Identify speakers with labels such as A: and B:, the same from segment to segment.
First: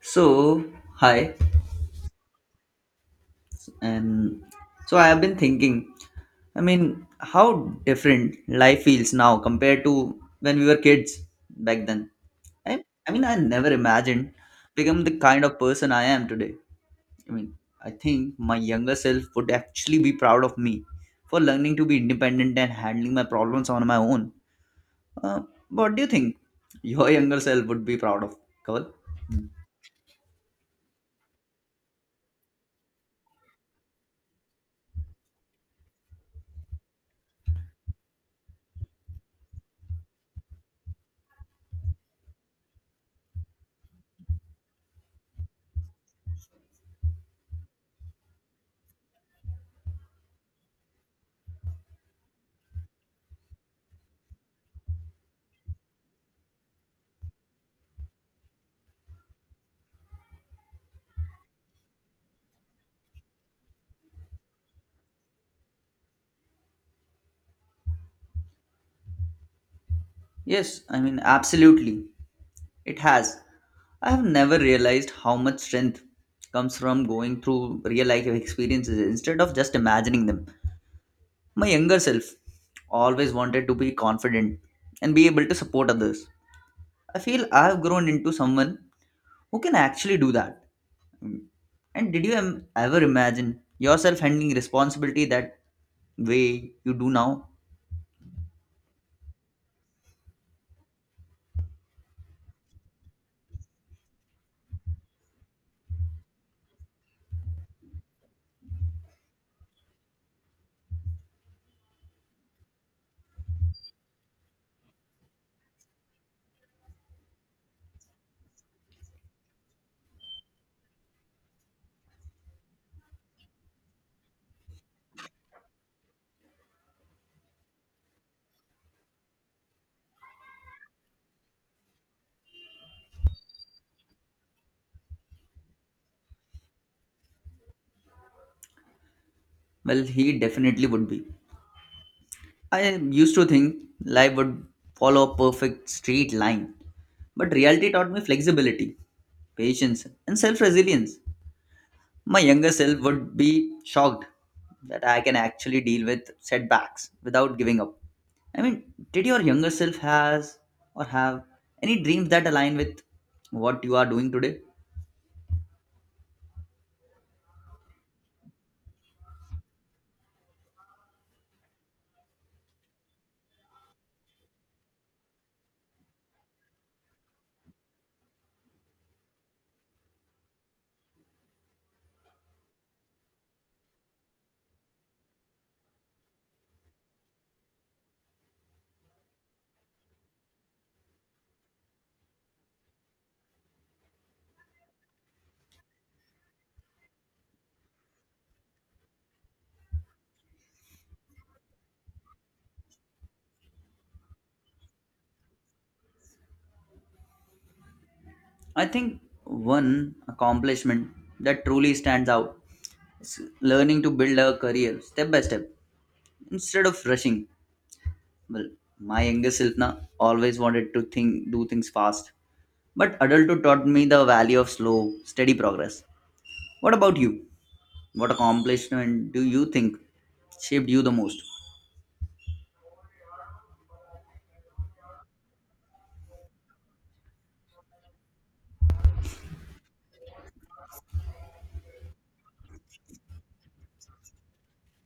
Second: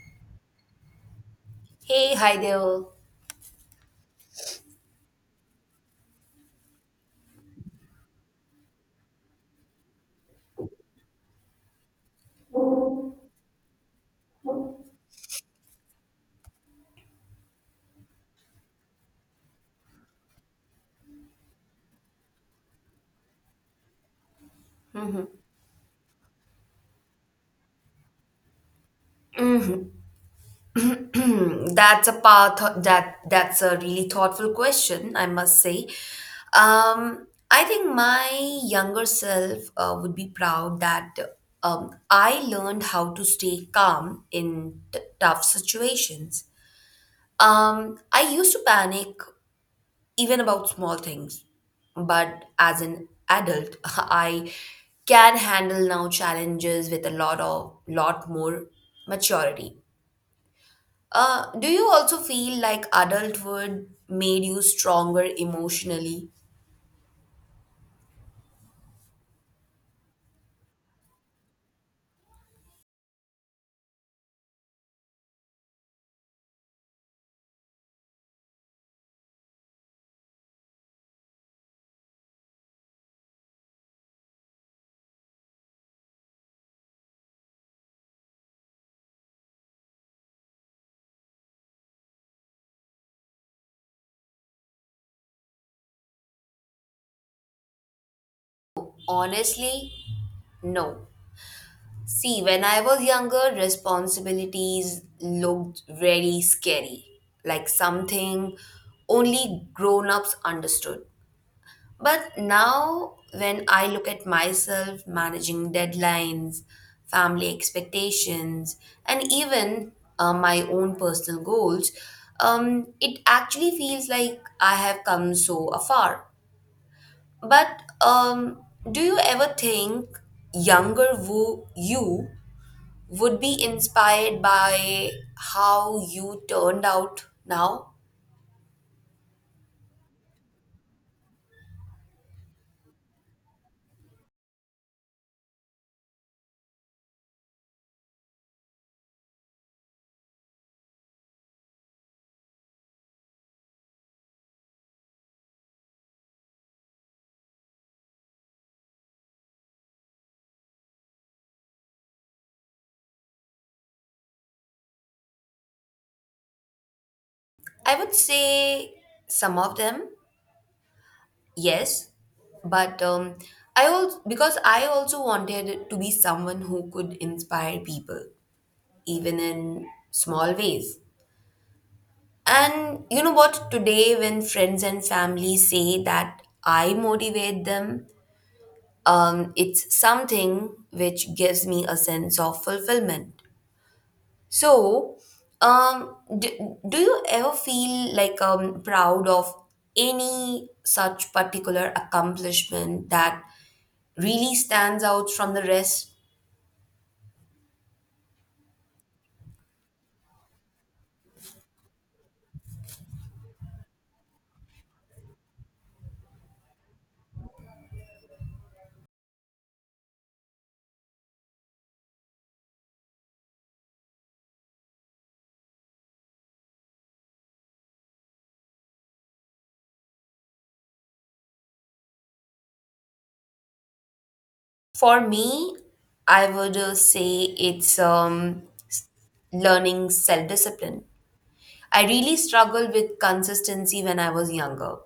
A: So, hi,
B: Hey, hi there.
A: and so I have been thinking. How different life feels now compared to when we were kids back then. I mean, I never imagined become the kind of person I am today. I mean, I think my younger self would actually be proud of me for learning to be independent and handling my problems on my own.
B: Mhm.
A: Uh, what do you think your younger self would be proud of, Kaval? Hmm.
B: That's a path that's a really thoughtful question, I must say. Um, I think my younger self would be proud that I learned how to stay calm in tough situations. I used to panic even about small things, but as an adult, I can handle now challenges with a lot of lot more maturity. Do you also feel like adulthood made you stronger emotionally?
A: Yes, absolutely. It has. I have never realized how much strength comes from going through real life experiences instead of just imagining them. My younger self always wanted to be confident and be able to support others. I feel I've grown into someone who can actually do that. And did you ever imagine yourself handling responsibility that way you do now?
B: Honestly, no. See, when I was younger, responsibilities looked very scary, like something only grown ups understood. But now, when I look at myself managing deadlines, family expectations, and even my own personal goals, it actually feels like I have come so afar. But do you ever think younger Wu you would be inspired by how you turned out now?
A: Well, he definitely would be. I used to think life would follow a perfect straight line, but reality taught me flexibility, patience, and self resilience. My younger self would be shocked that I can actually deal with setbacks without giving up. I mean, did your younger self has or have any dreams that align with what you are doing today?
B: I would say some of them. Yes, but I also because I also wanted to be someone who could inspire people, even in small ways. And you know what? Today, when friends and family say that I motivate them, it's something which gives me a sense of fulfillment. So, do you ever feel like proud of any such particular accomplishment that really stands out from the rest?
A: I think one accomplishment that truly stands out is learning to build a career step by step instead of rushing. Well, my younger self na always wanted to think do things fast, but adulthood taught me the value of slow, steady progress. What about you? What accomplishment do you think shaped you the most?
B: For me, I would say it's s- learning self discipline. I really struggled with consistency when I was younger,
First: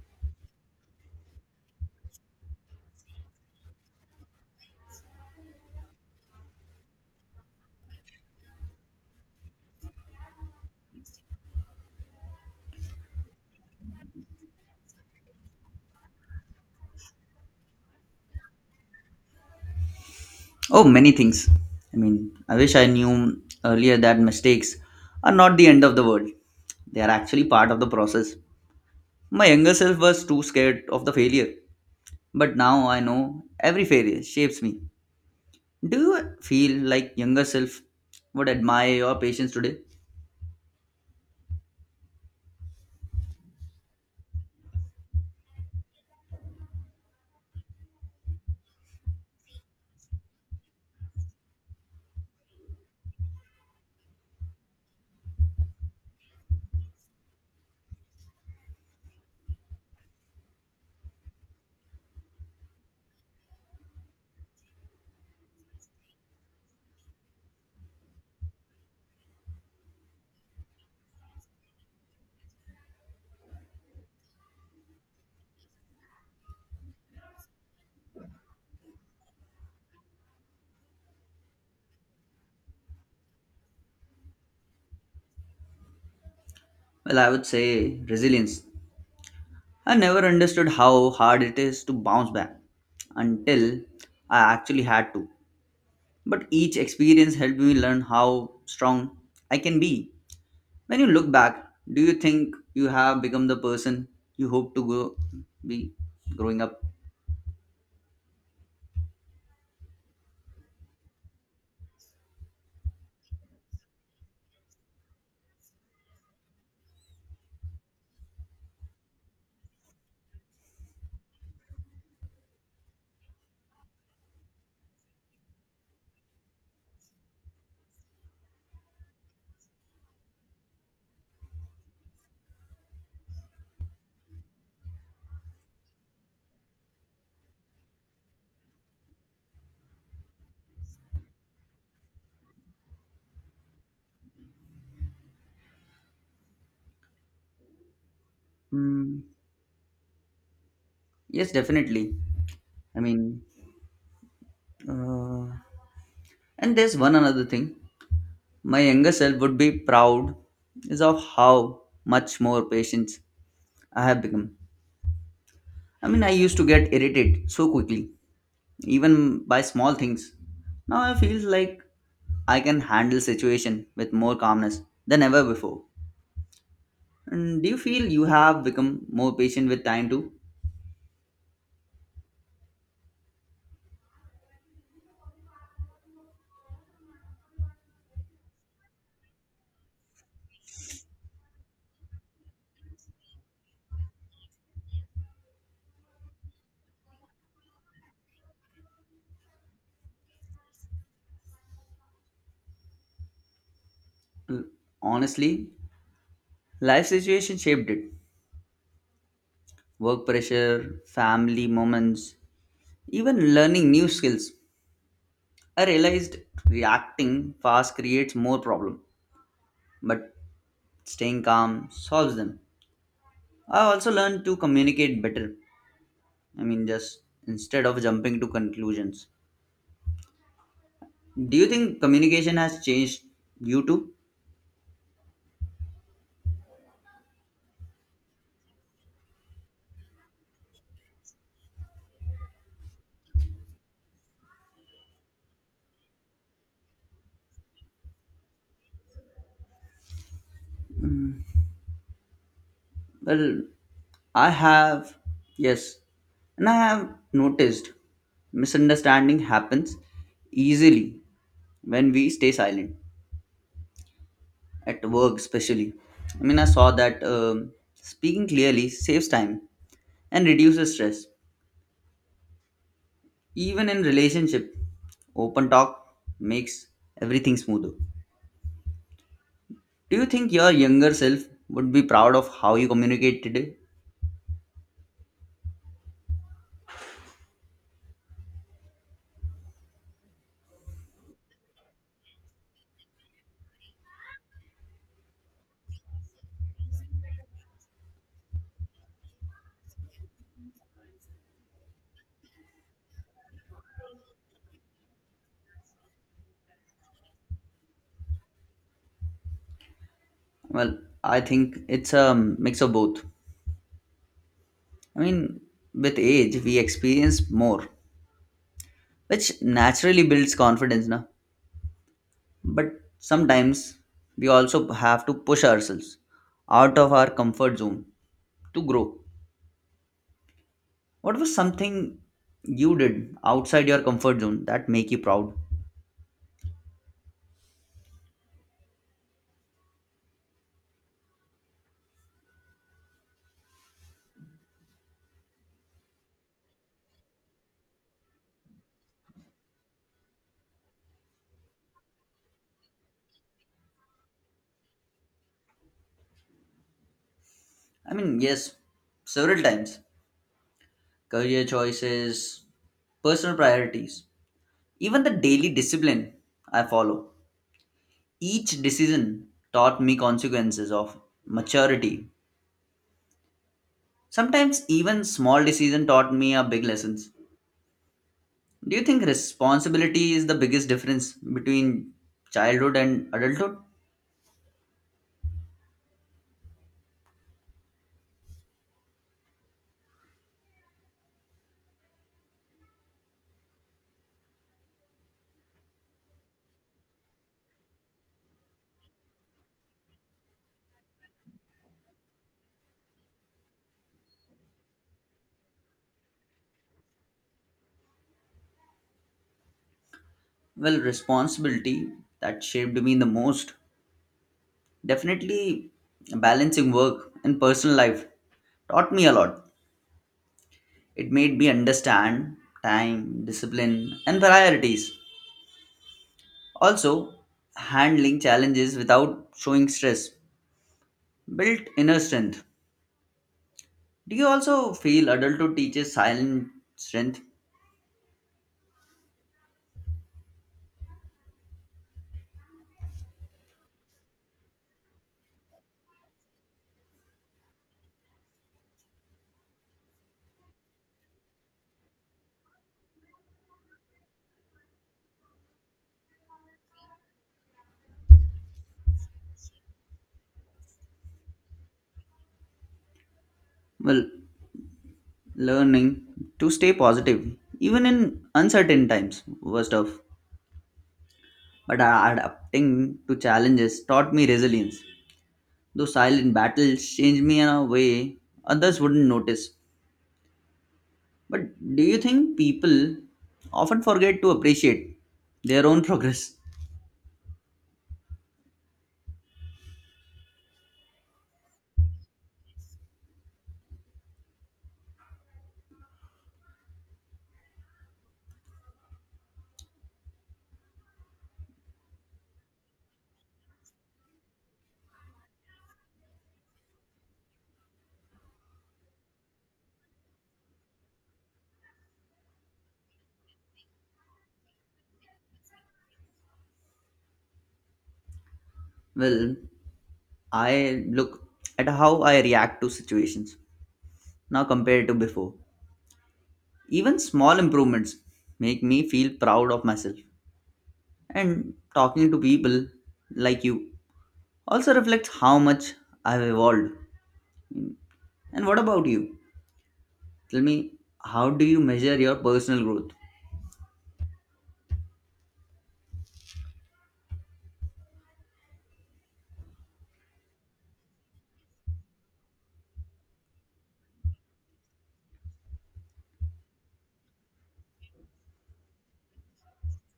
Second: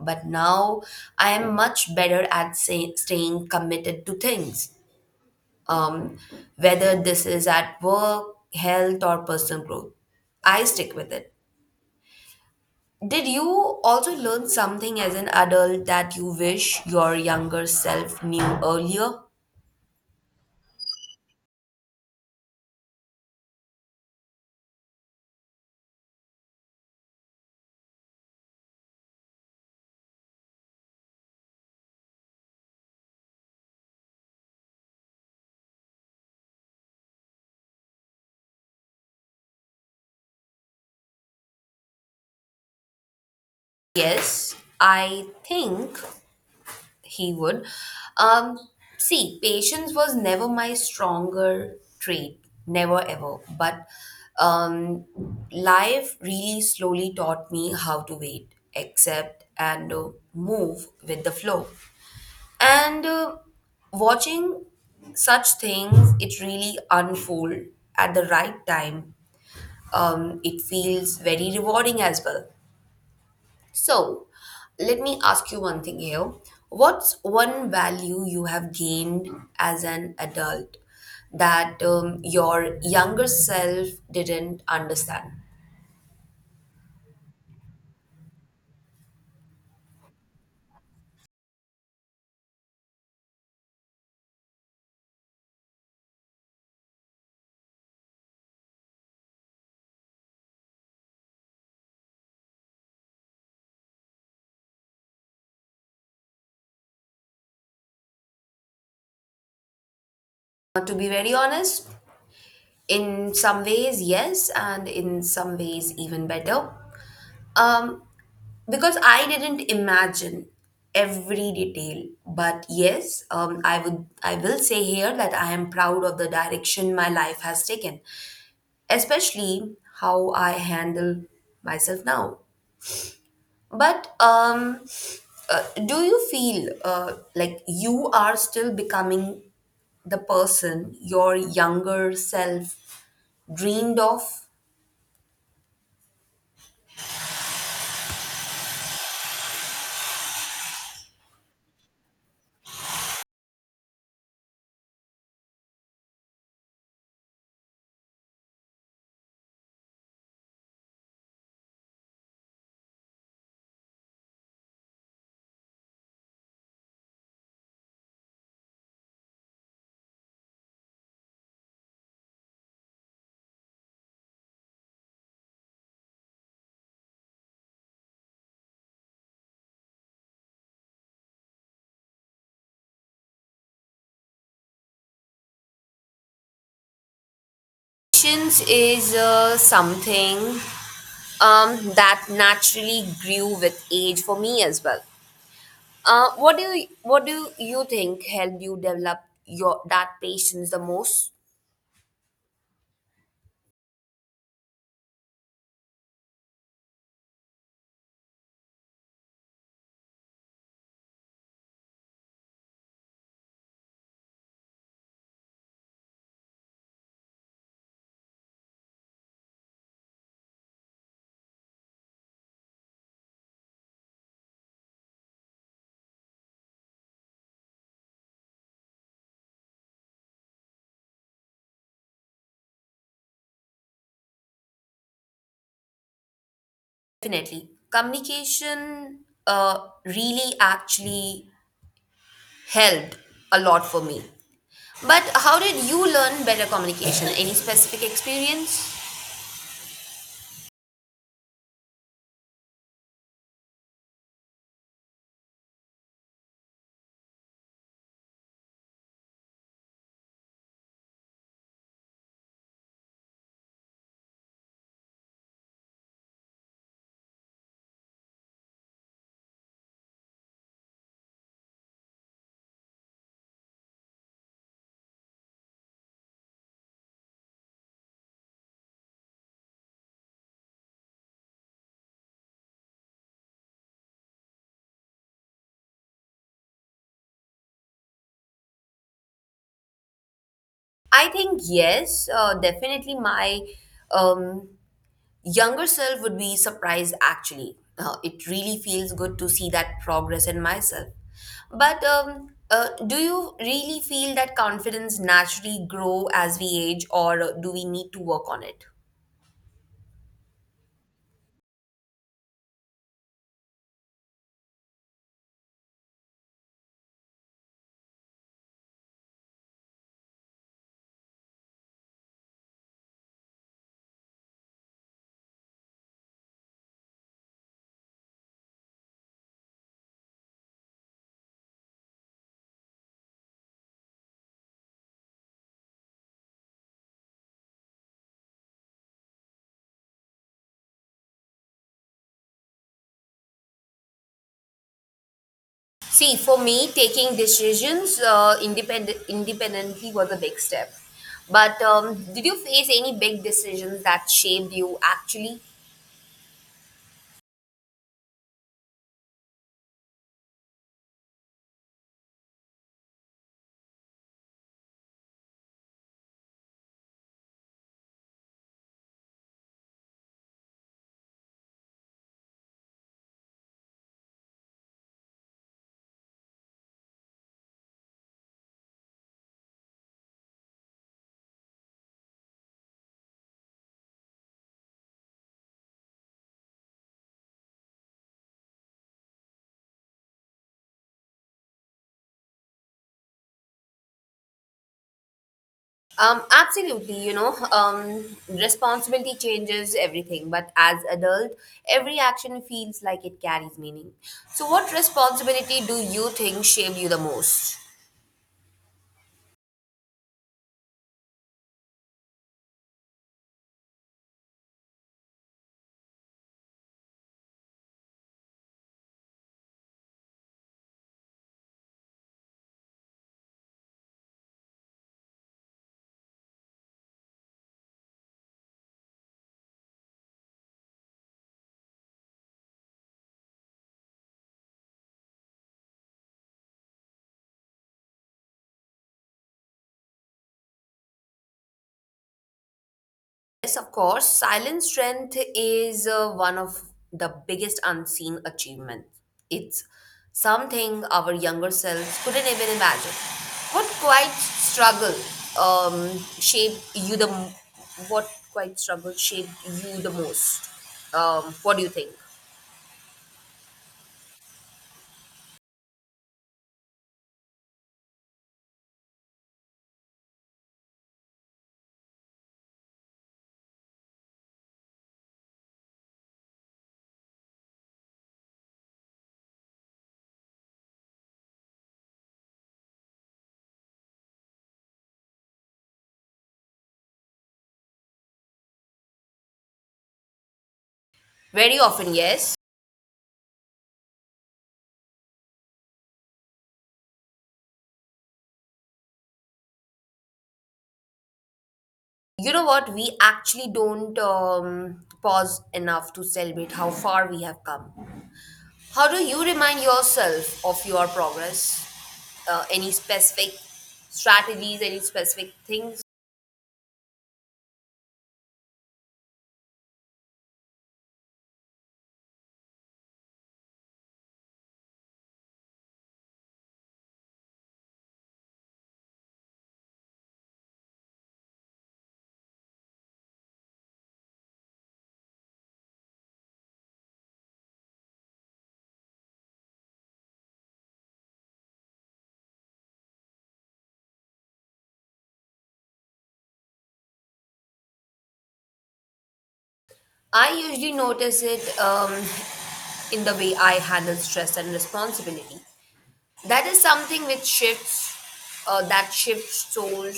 B: but now I am much better at say, staying committed to things, um, whether this is at work, health, or personal growth. I stick with it. Did you also learn something as an adult that you wish your younger self knew earlier?
A: Oh, many things. I wish I knew earlier that mistakes are not the end of the world. They are actually part of the process. My younger self was too scared of the failure, but now I know every failure shapes me. Do you feel like younger self would admire your patience today?
B: Yes, I think he would. Um, See, patience was never my stronger trait, never ever. But um, life really slowly taught me how to wait, accept, and move with the flow. And watching such things, it really unfold at the right time. It feels very rewarding as well. So, let me ask you one thing here. What's one value you have gained as an adult that your younger self didn't understand?
A: Well, I would say resilience. I never understood how hard it is to bounce back until I actually had to. But each experience helped me learn how strong I can be. When you look back, do you think you have become the person you hope to go be growing up?
B: To be very honest, in some ways, yes, and in some ways, even better. Um, because I didn't imagine every detail. But yes, I will say here that I am proud of the direction my life has taken, especially how I handle myself now. But do you feel like you are still becoming the person your younger self dreamed of?
A: Hmm. Yes, definitely. I mean, uh, and there's one another thing. My younger self would be proud is of how much more patient I have become. I used to get irritated so quickly, even by small things. Now I feel like I can handle situation with more calmness than ever before. And do you feel you have become more patient with time too?
B: Patience is something that naturally grew with age for me as well. What do you think helped you develop your that patience the most?
A: Mm, Honestly, life situation shaped it. Work pressure, family moments, even learning new skills. I realized reacting fast creates more problem, but staying calm solves them. I also learned to communicate better. Just instead of jumping to conclusions, do you think communication has changed due to?
B: Definitely. Communication really actually helped a lot for me. But how did you learn better communication? Any specific experience?
A: Well, I have, yes, and I have noticed misunderstanding happens easily when we stay silent at work, especially. I saw that speaking clearly saves time and reduces stress. Even in relationship, open talk makes everything smoother. Do you think your younger self would be proud of how you communicate today?
B: I think yes, definitely my um, younger self would be surprised actually. It really feels good to see that progress in myself. But do you really feel that confidence naturally grow as we age or do we need to work on it?
A: Well, I think it's a mix of both. I mean, with age, we experience more, which naturally builds confidence, na? But sometimes we also have to push ourselves out of our comfort zone to grow. What was something you did outside your comfort zone that make you proud?
B: See, for me, taking decisions independently was a big step. But did you face any big decisions that shaped you actually?
A: Yes, several times. Career choices, personal priorities. Even the daily discipline I follow, each decision taught me consequences of maturity. Sometimes even small decision taught me a big lessons. Do you think responsibility is the biggest difference between childhood and adulthood?
B: Absolutely, you know, responsibility changes everything. But as adult, every action feels like it carries meaning. So, what responsibility do you think shaped you the most?
A: Well, responsibility that shaped me the most. Definitely balancing work and personal life taught me a lot. It made me understand time, discipline, and priorities. Also, handling challenges without showing stress built inner strength. Do you also feel adulthood teaches silent strength?
B: Yes, of course. Silent strength is one of the biggest unseen achievements. It's something our younger selves couldn't even imagine. What quite struggle um, shaped you the m- what quite struggle shaped you the most? What do you think?
A: Well, learning to stay positive, even in uncertain times, was tough. But adapting to challenges taught me resilience. Those silent battles changed me in a way others wouldn't notice. But do you think people often forget to appreciate their own progress?
B: Very often, yes. You know what? We actually don't pause enough to celebrate how far we have come. How do you remind yourself of your progress? Any specific strategies, any specific things?
A: Well, I look at how I react to situations now compared to before. Even small improvements make me feel proud of myself. And talking to people like you also reflects how much I've evolved. And what about you? Tell me, how do you measure your personal growth?
B: I usually notice it in the way I handle stress and responsibility. That is something which shifts, That shifts soul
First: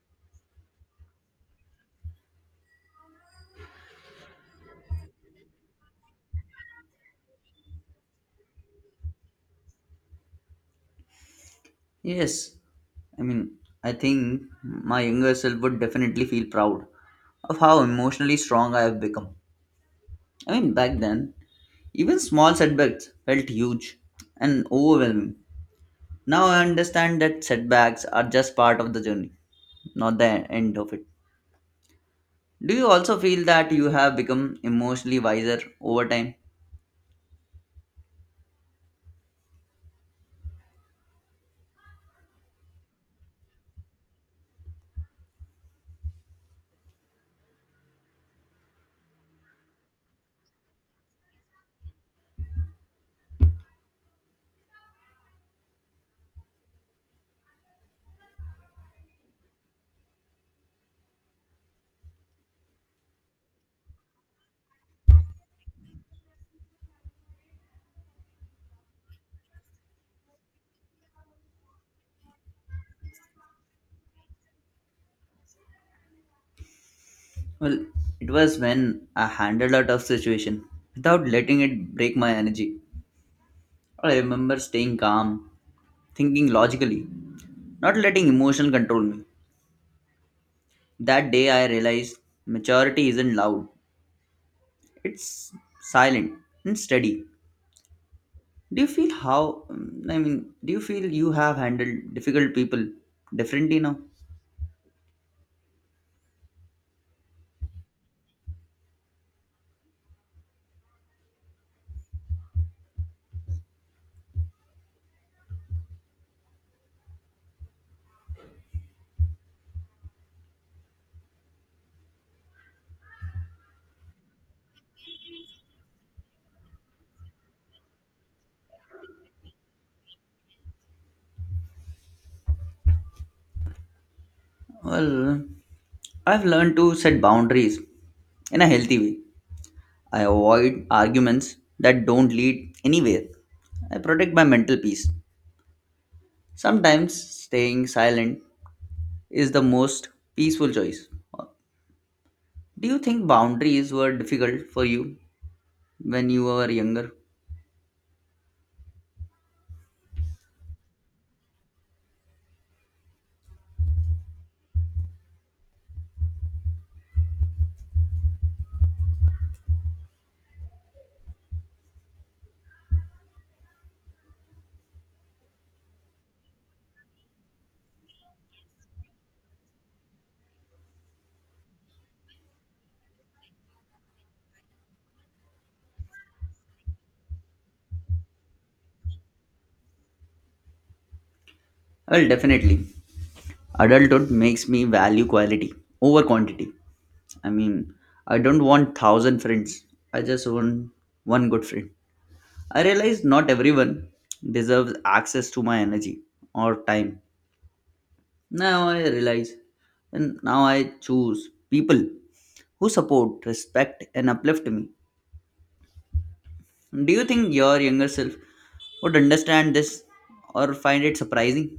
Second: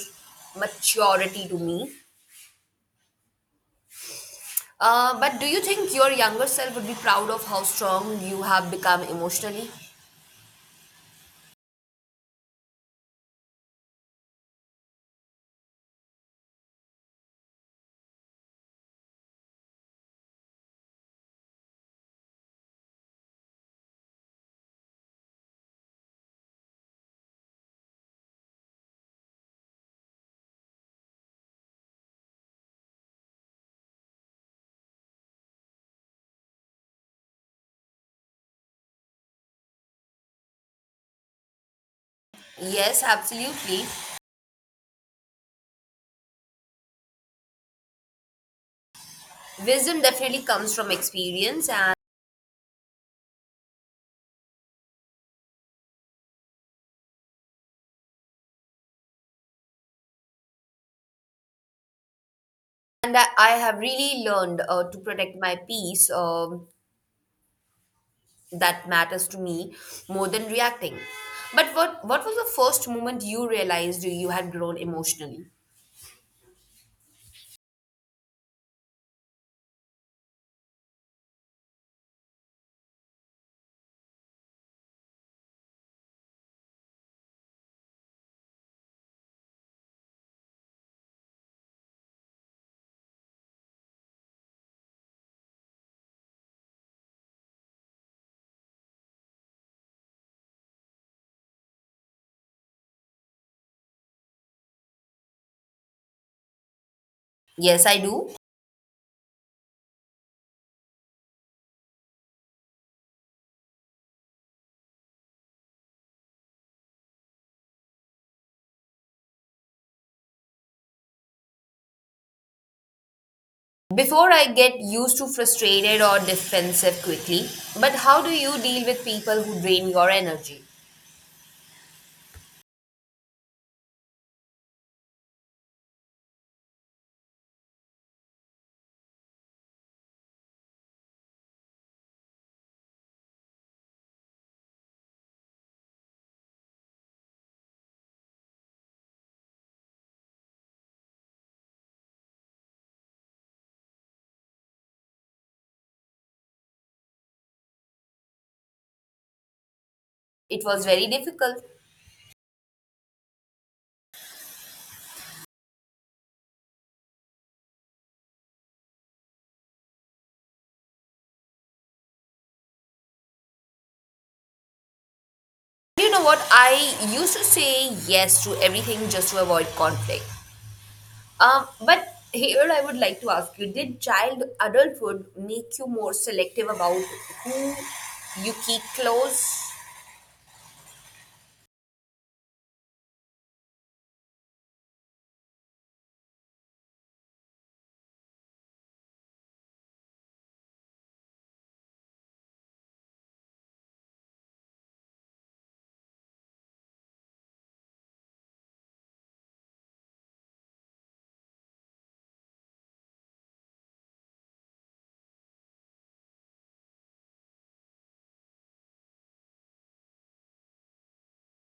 B: maturity to me. But do you think your younger self would be proud of how strong you have become emotionally?
A: Yes, I mean, I think my younger self would definitely feel proud of how emotionally strong I have become. Back then, even small setbacks felt huge and overwhelming. Now I understand that setbacks are just part of the journey, not the end of it. Do you also feel that you have become emotionally wiser over time?
B: Yes, absolutely. Wisdom definitely comes from experience, and I have really learned to protect my peace that matters to me more than reacting. But what was the first moment you realized you had grown emotionally?
A: Well, it was when I handled a tough situation without letting it break my energy. I remember staying calm, thinking logically, not letting emotion control me. That day I realized maturity isn't loud, it's silent and steady. do you feel how um, i mean do you feel you have handled difficult people differently now?
B: Yes, I do. Before I get used to frustrated or defensive quickly, but how do you deal with people who drain your energy?
A: Well, I've learned to set boundaries in a healthy way. I avoid arguments that don't lead anywhere. I protect my mental peace. Sometimes staying silent is the most peaceful choice. Do you think boundaries were difficult for you when you were younger?
B: It was very difficult. You know what? I used to say yes to everything just to avoid conflict. But here I would like to ask you, did child adulthood make you more selective about who you keep close?
A: Well, definitely adulthood makes me value quality over quantity. I mean, I don't want thousand friends. I just want one good friend. I realize not everyone deserves access to my energy or time. Now I realize, and now I choose people who support, respect, and uplift me. Do you think your younger self would understand this or find it surprising?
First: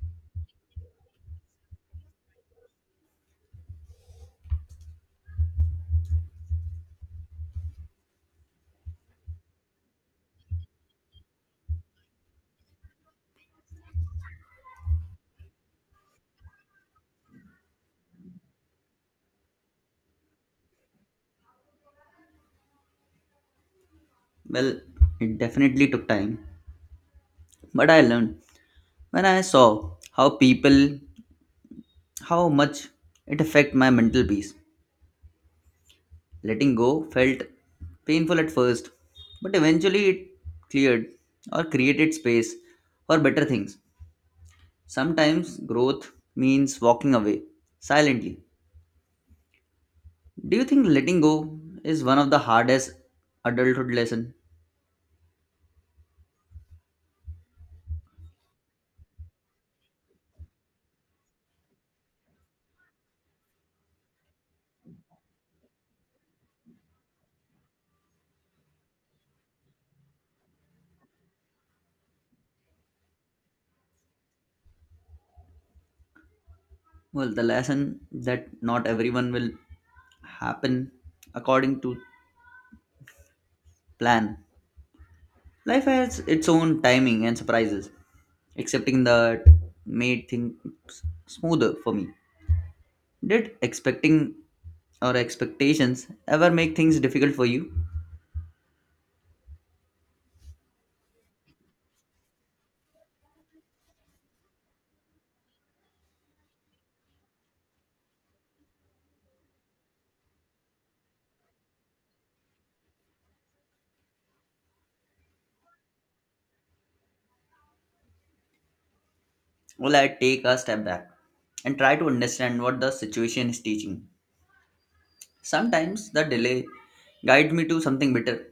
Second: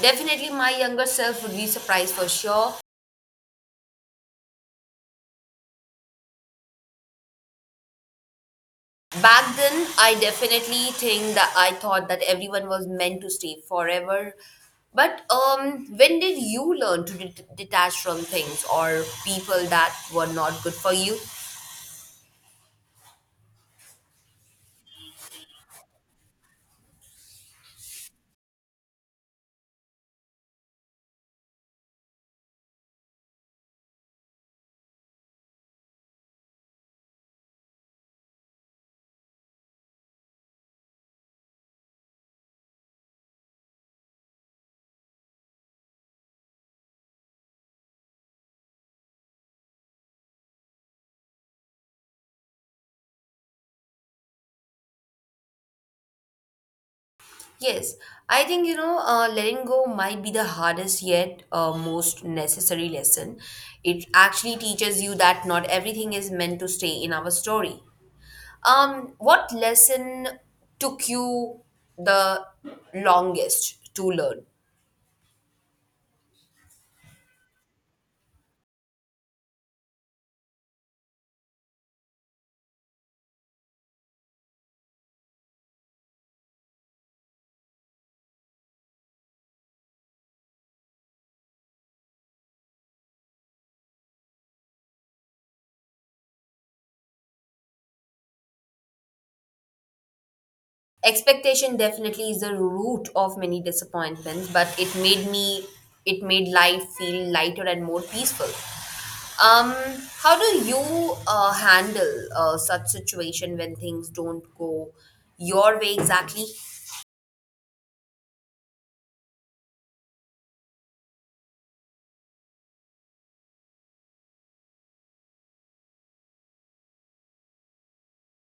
B: Definitely, my younger self would be surprised for sure. Back then, I definitely think that I thought that everyone was meant to stay forever. But when did you learn to detach from things or people that were not good for you?
A: Well, it definitely took time, but I learned. When I saw how people, how much it affect my mental peace, letting go felt painful at first, but eventually it cleared or created space for better things. Sometimes growth means walking away silently. Do you think letting go is one of the hardest adulthood lesson?
B: Yes, I think you know, letting go might be the hardest yet most necessary lesson. It actually teaches you that not everything is meant to stay in our story. What lesson took you the longest to learn?
A: Well, the lesson that not everyone will happen according to plan. Life has its own timing and surprises. Accepting that made things smoother for me. Did expecting or expectations ever make things difficult for you?
B: Expectation definitely is the root of many disappointments, but it made life feel lighter and more peaceful. Um how do you uh, handle such situation when things don't go your way exactly?
A: Well, I take a step back and try to understand what the situation is teaching. Sometimes the delay guides me to something better.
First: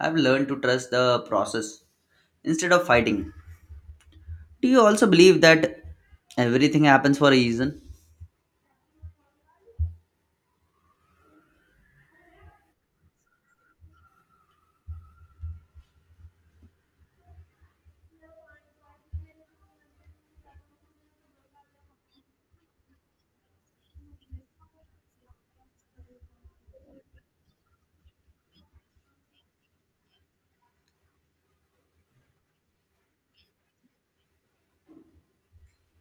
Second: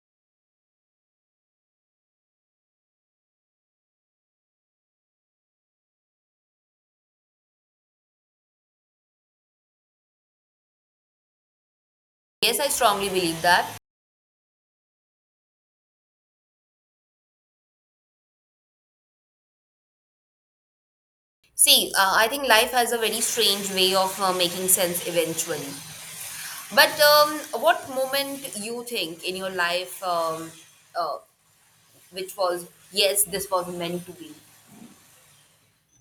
A: I've learned to trust the process instead of fighting. Do you also believe that everything happens for a reason?
B: Yes, I strongly believe that. See, I think life has a very strange way of making sense eventually. But what moment you think in your life, uh, which was yes this was meant to be?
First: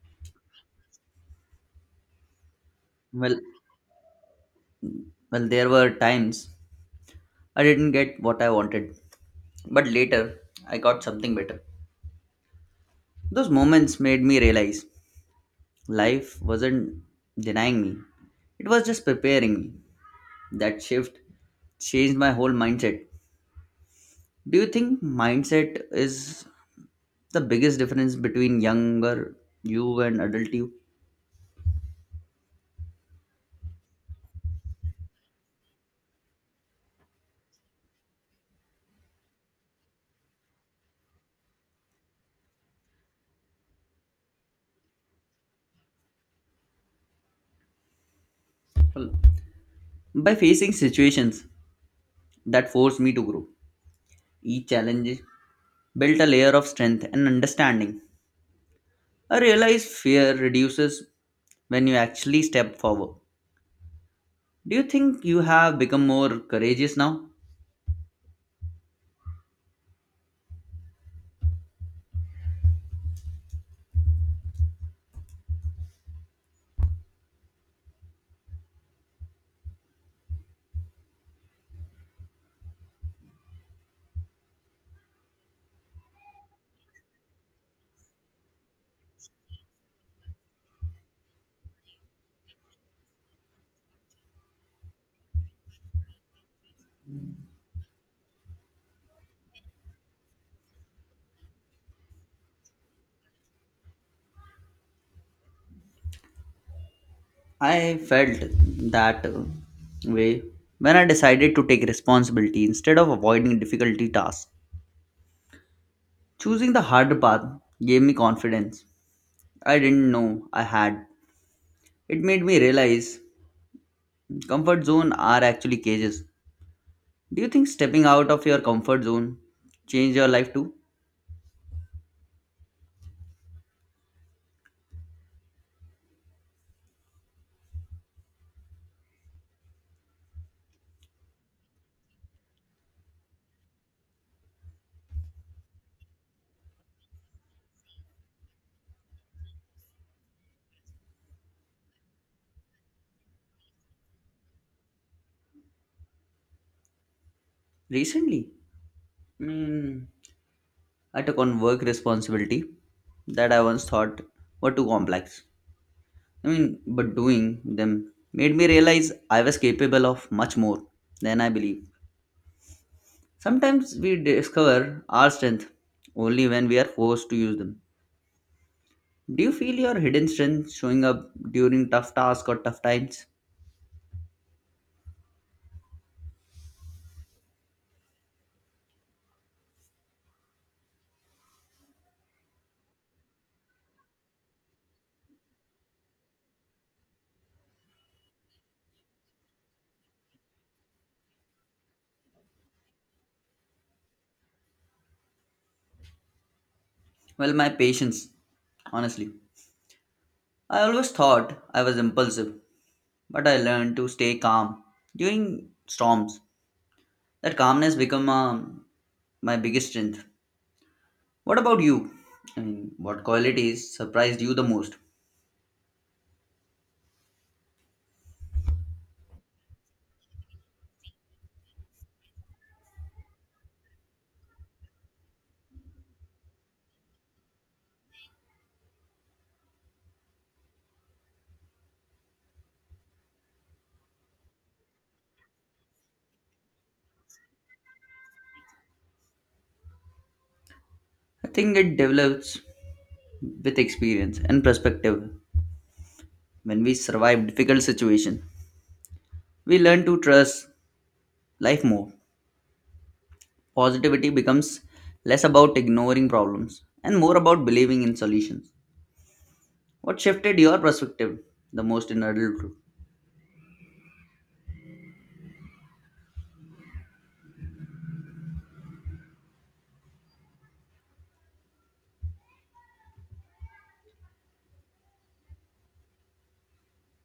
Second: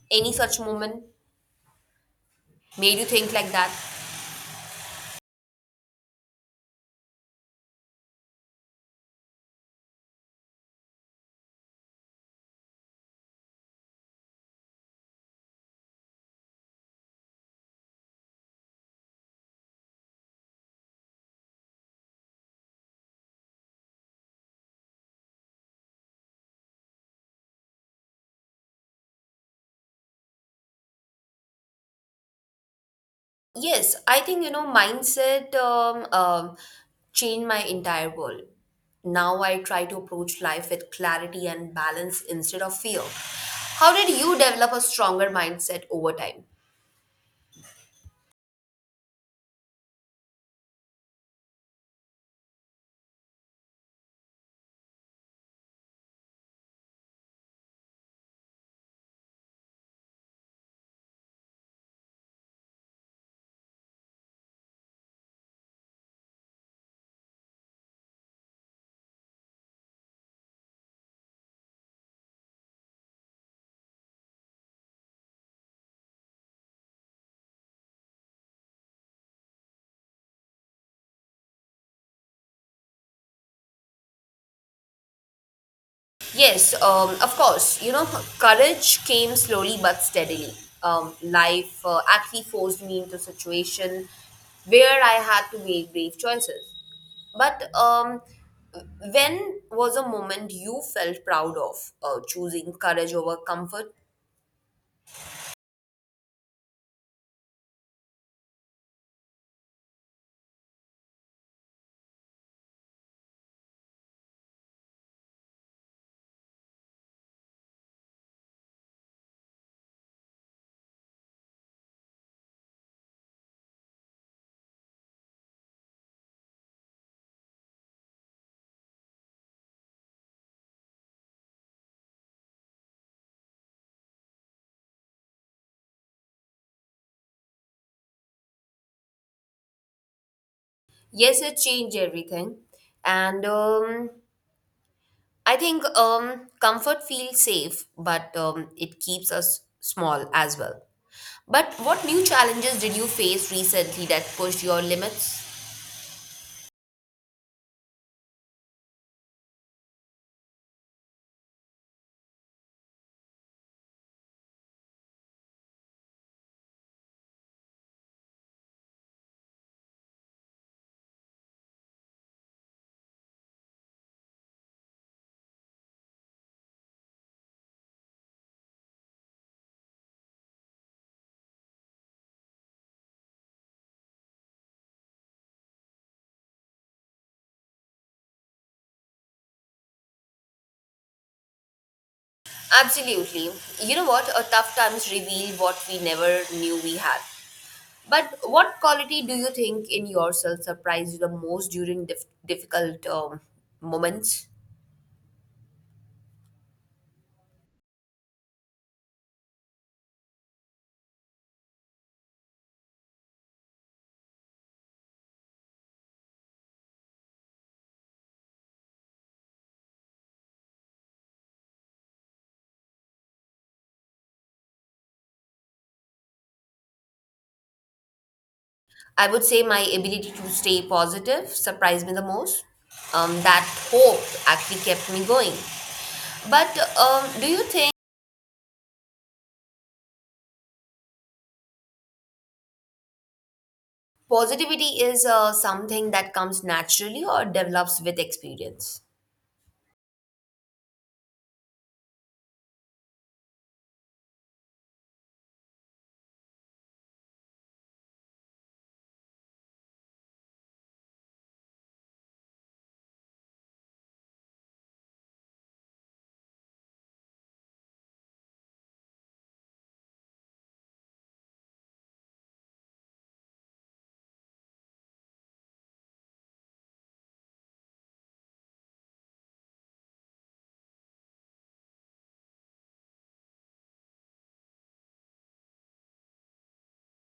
B: Any such moment made you think
A: Well,
B: like that?
A: well, there were times I didn't get what I wanted, but later I got something better. Those moments made me realize life wasn't denying me, it was just preparing me. That shift changed my whole mindset. Do you think mindset is the biggest difference between younger you and adult you?
B: Yes, I think you know mindset changed my entire world. Now I try to approach life with clarity and balance instead of fear. How did you develop a stronger mindset over time?
A: Well, by facing situations that forced me to grow, each challenge built a layer of strength and understanding. I realize fear reduces when you actually step forward. Do you think you have become more courageous now?
B: Yes, of course. You know, courage came slowly but steadily. Life actually forced me into a situation where I had to make brave choices. But when was a moment you felt proud of choosing courage over comfort?
A: I felt that way when I decided to take responsibility instead of avoiding difficulty tasks. Choosing the harder path gave me confidence I didn't know I had. It made me realize comfort zone are actually cages. Do you think stepping out of your comfort zone changed your life too?
B: Yes, it changed everything. And I think comfort feels safe, but it keeps us small as well. But what new challenges did you face recently that pushed your limits?
A: Recently, hmm, I took on work responsibility that I once thought were too complex. But doing them made me realize I was capable of much more than I believe. Sometimes we discover our strength only when we are forced to use them. Do you feel your hidden strength showing up during tough tasks or tough times?
B: Absolutely. You know what? A tough times reveal what we never knew we had. But what quality do you think in yourself surprised you the most during difficult moments?
A: Well, my patience, honestly. I always thought I was impulsive, but I learned to stay calm during storms. That calmness become my biggest strength. What about you? What qualities surprised you the most?
B: I would say my ability to stay positive surprised me the most. That hope actually kept me going. But do you think positivity is something that comes naturally or develops with experience?
A: I think it develops with experience and perspective. When we survive difficult situation, we learn to trust life more. Positivity becomes less about ignoring problems and more about believing in solutions. What shifted your perspective the most in adulthood?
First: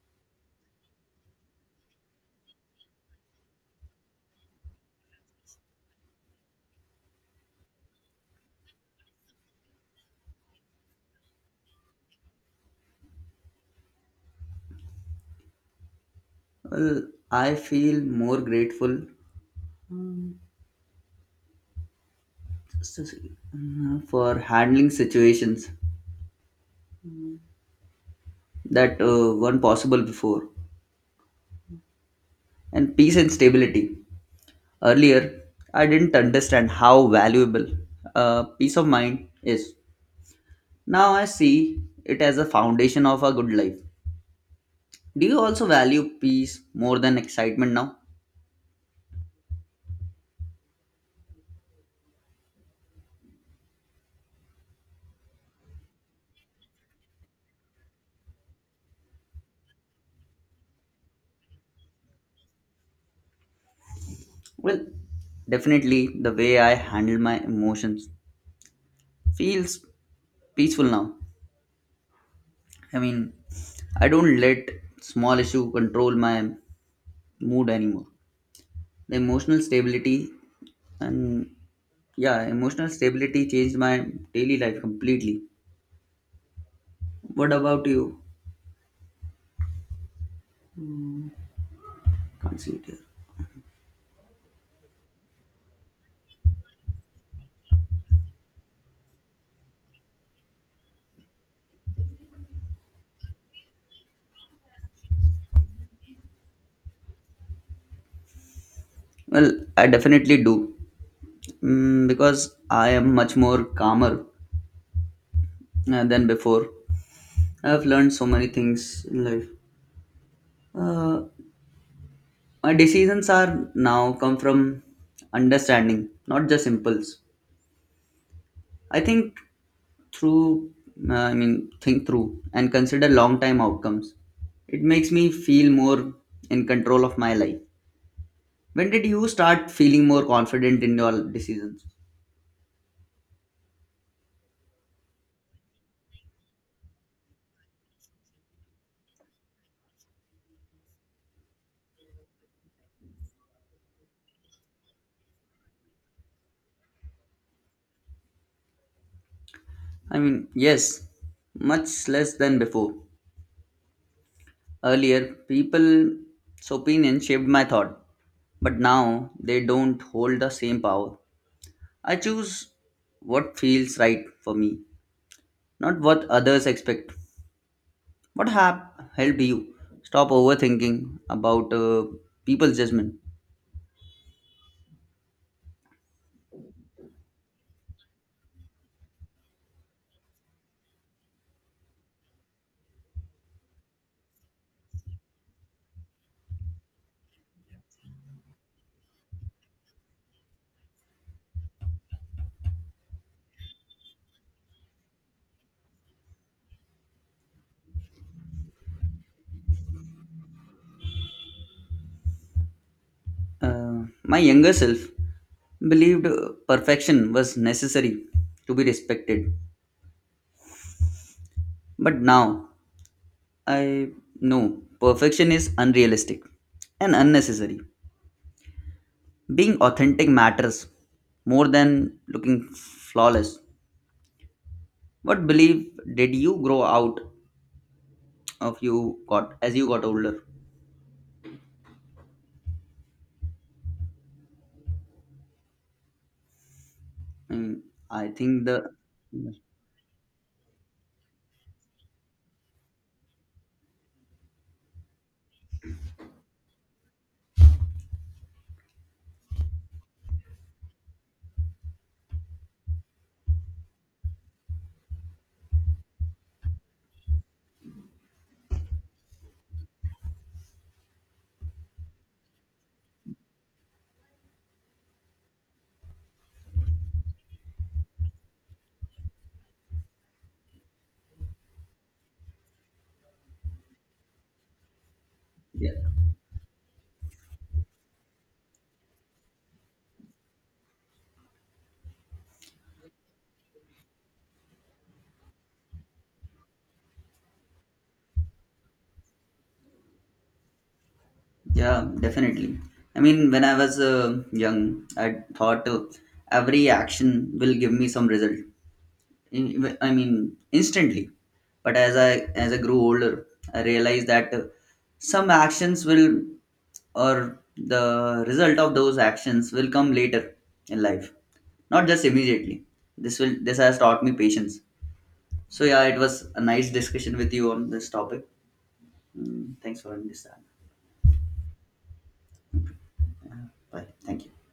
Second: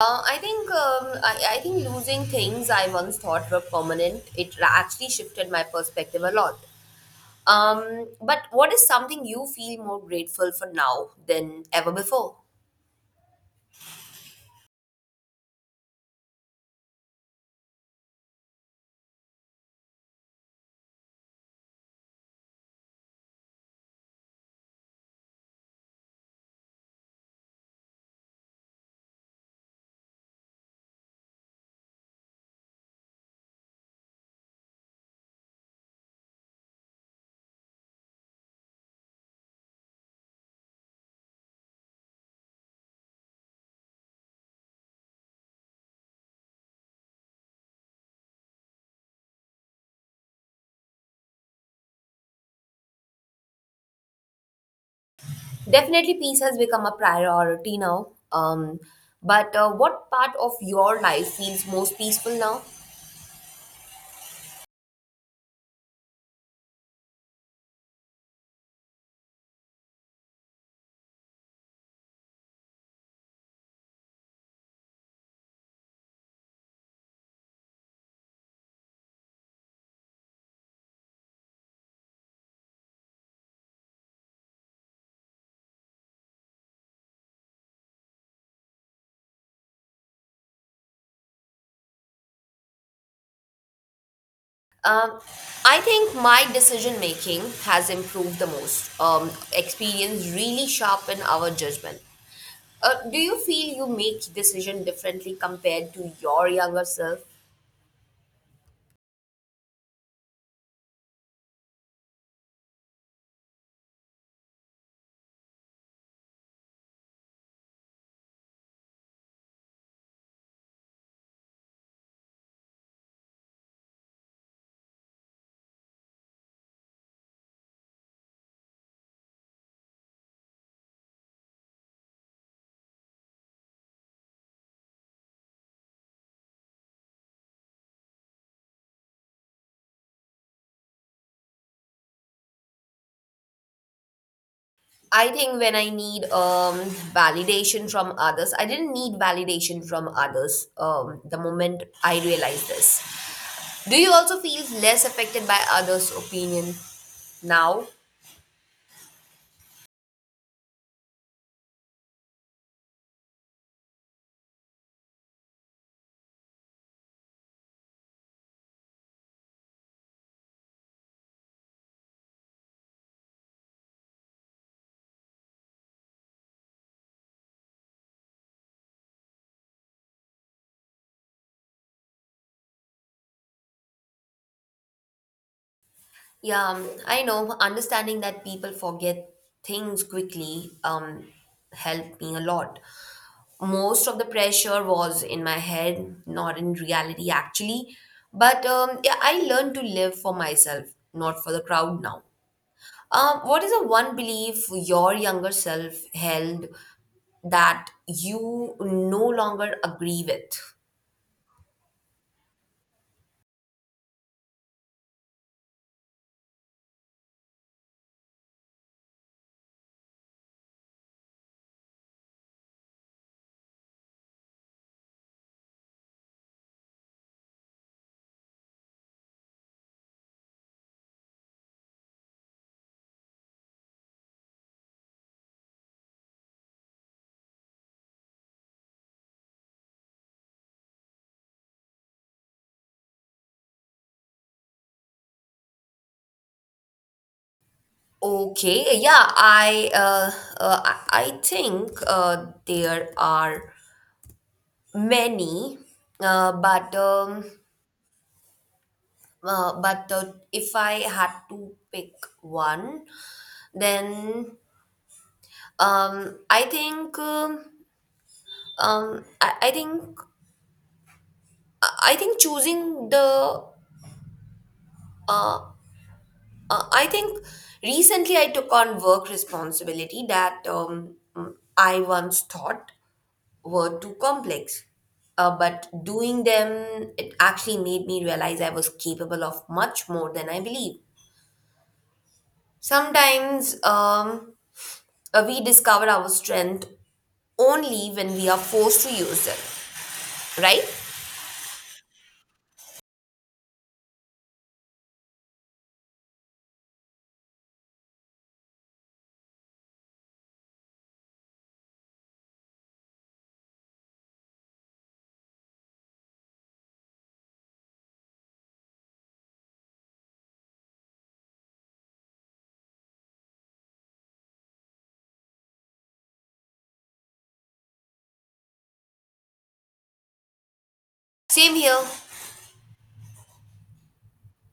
B: I think losing things I once thought were permanent, actually shifted my perspective a lot. But what is something you feel more grateful for now than ever before?
A: Well, I feel more grateful s- s- for handling situations that weren't possible before, and peace and stability. Earlier, I didn't understand how valuable peace of mind is. Now I see it as a foundation of a good life. Do you also value peace more than excitement now?
B: Definitely, peace has become a priority now. But what part of your life feels most peaceful now?
A: Well, definitely the way I handle my emotions feels peaceful now. I mean, I don't let small issue control my mood anymore. The emotional stability and yeah emotional stability changed my daily life completely. What about you? Can't see it here.
B: Um, I think my decision making has improved the most. Experience really sharpen our judgment. Do you feel you make decision differently compared to your younger self?
A: Well, I definitely do. Because I am much more calmer than before. I have learned so many things in life. uh, my decisions are now come from understanding, not just impulse. I think through I mean Think through and consider long time outcomes. It makes me feel more in control of my life. When did you start feeling more confident in your decisions?
B: I think when I need validation from others, I didn't need validation from others the moment I realized this. Do you also feel less affected by others' opinion now?
A: Yes, much less than before. Earlier, people's opinion shaped my thought, but now they don't hold the same power. I choose what feels right for me, not what others expect. What have helped you stop overthinking about people's judgment?
B: Yeah, I know. Understanding that people forget things quickly helped me a lot. Most of the pressure was in my head, not in reality, actually. But yeah, I learned to live for myself, not for the crowd now. What is the one belief your younger self held that you no longer agree with?
A: My younger self believed perfection was necessary to be respected, but now I know perfection is unrealistic and unnecessary. Being authentic matters more than looking flawless. What belief did you grow out of you got as you got older? Mm, I think the
B: Okay, yeah, uh, I I think there are many, uh, but um, but if I had to pick one, then um, I think um, um, I, I think I think choosing the uh, I think recently I took on work responsibility that I once thought were too complex. But
A: yeah.
B: doing them, it actually made me realize I was capable of much more than I believed. Sometimes we discover our strength only when we are forced to use it, right?
A: Yeah, definitely. When I was young, I thought every action will give me some result. I mean, instantly. But as I grew older, I realized that some actions will, or the result of those actions will come later in life, not just immediately. This has taught me patience. So yeah, it was a nice discussion with you on this topic. Mm, thanks for understanding.
B: Same here.
A: Yeah, bye. Thank you.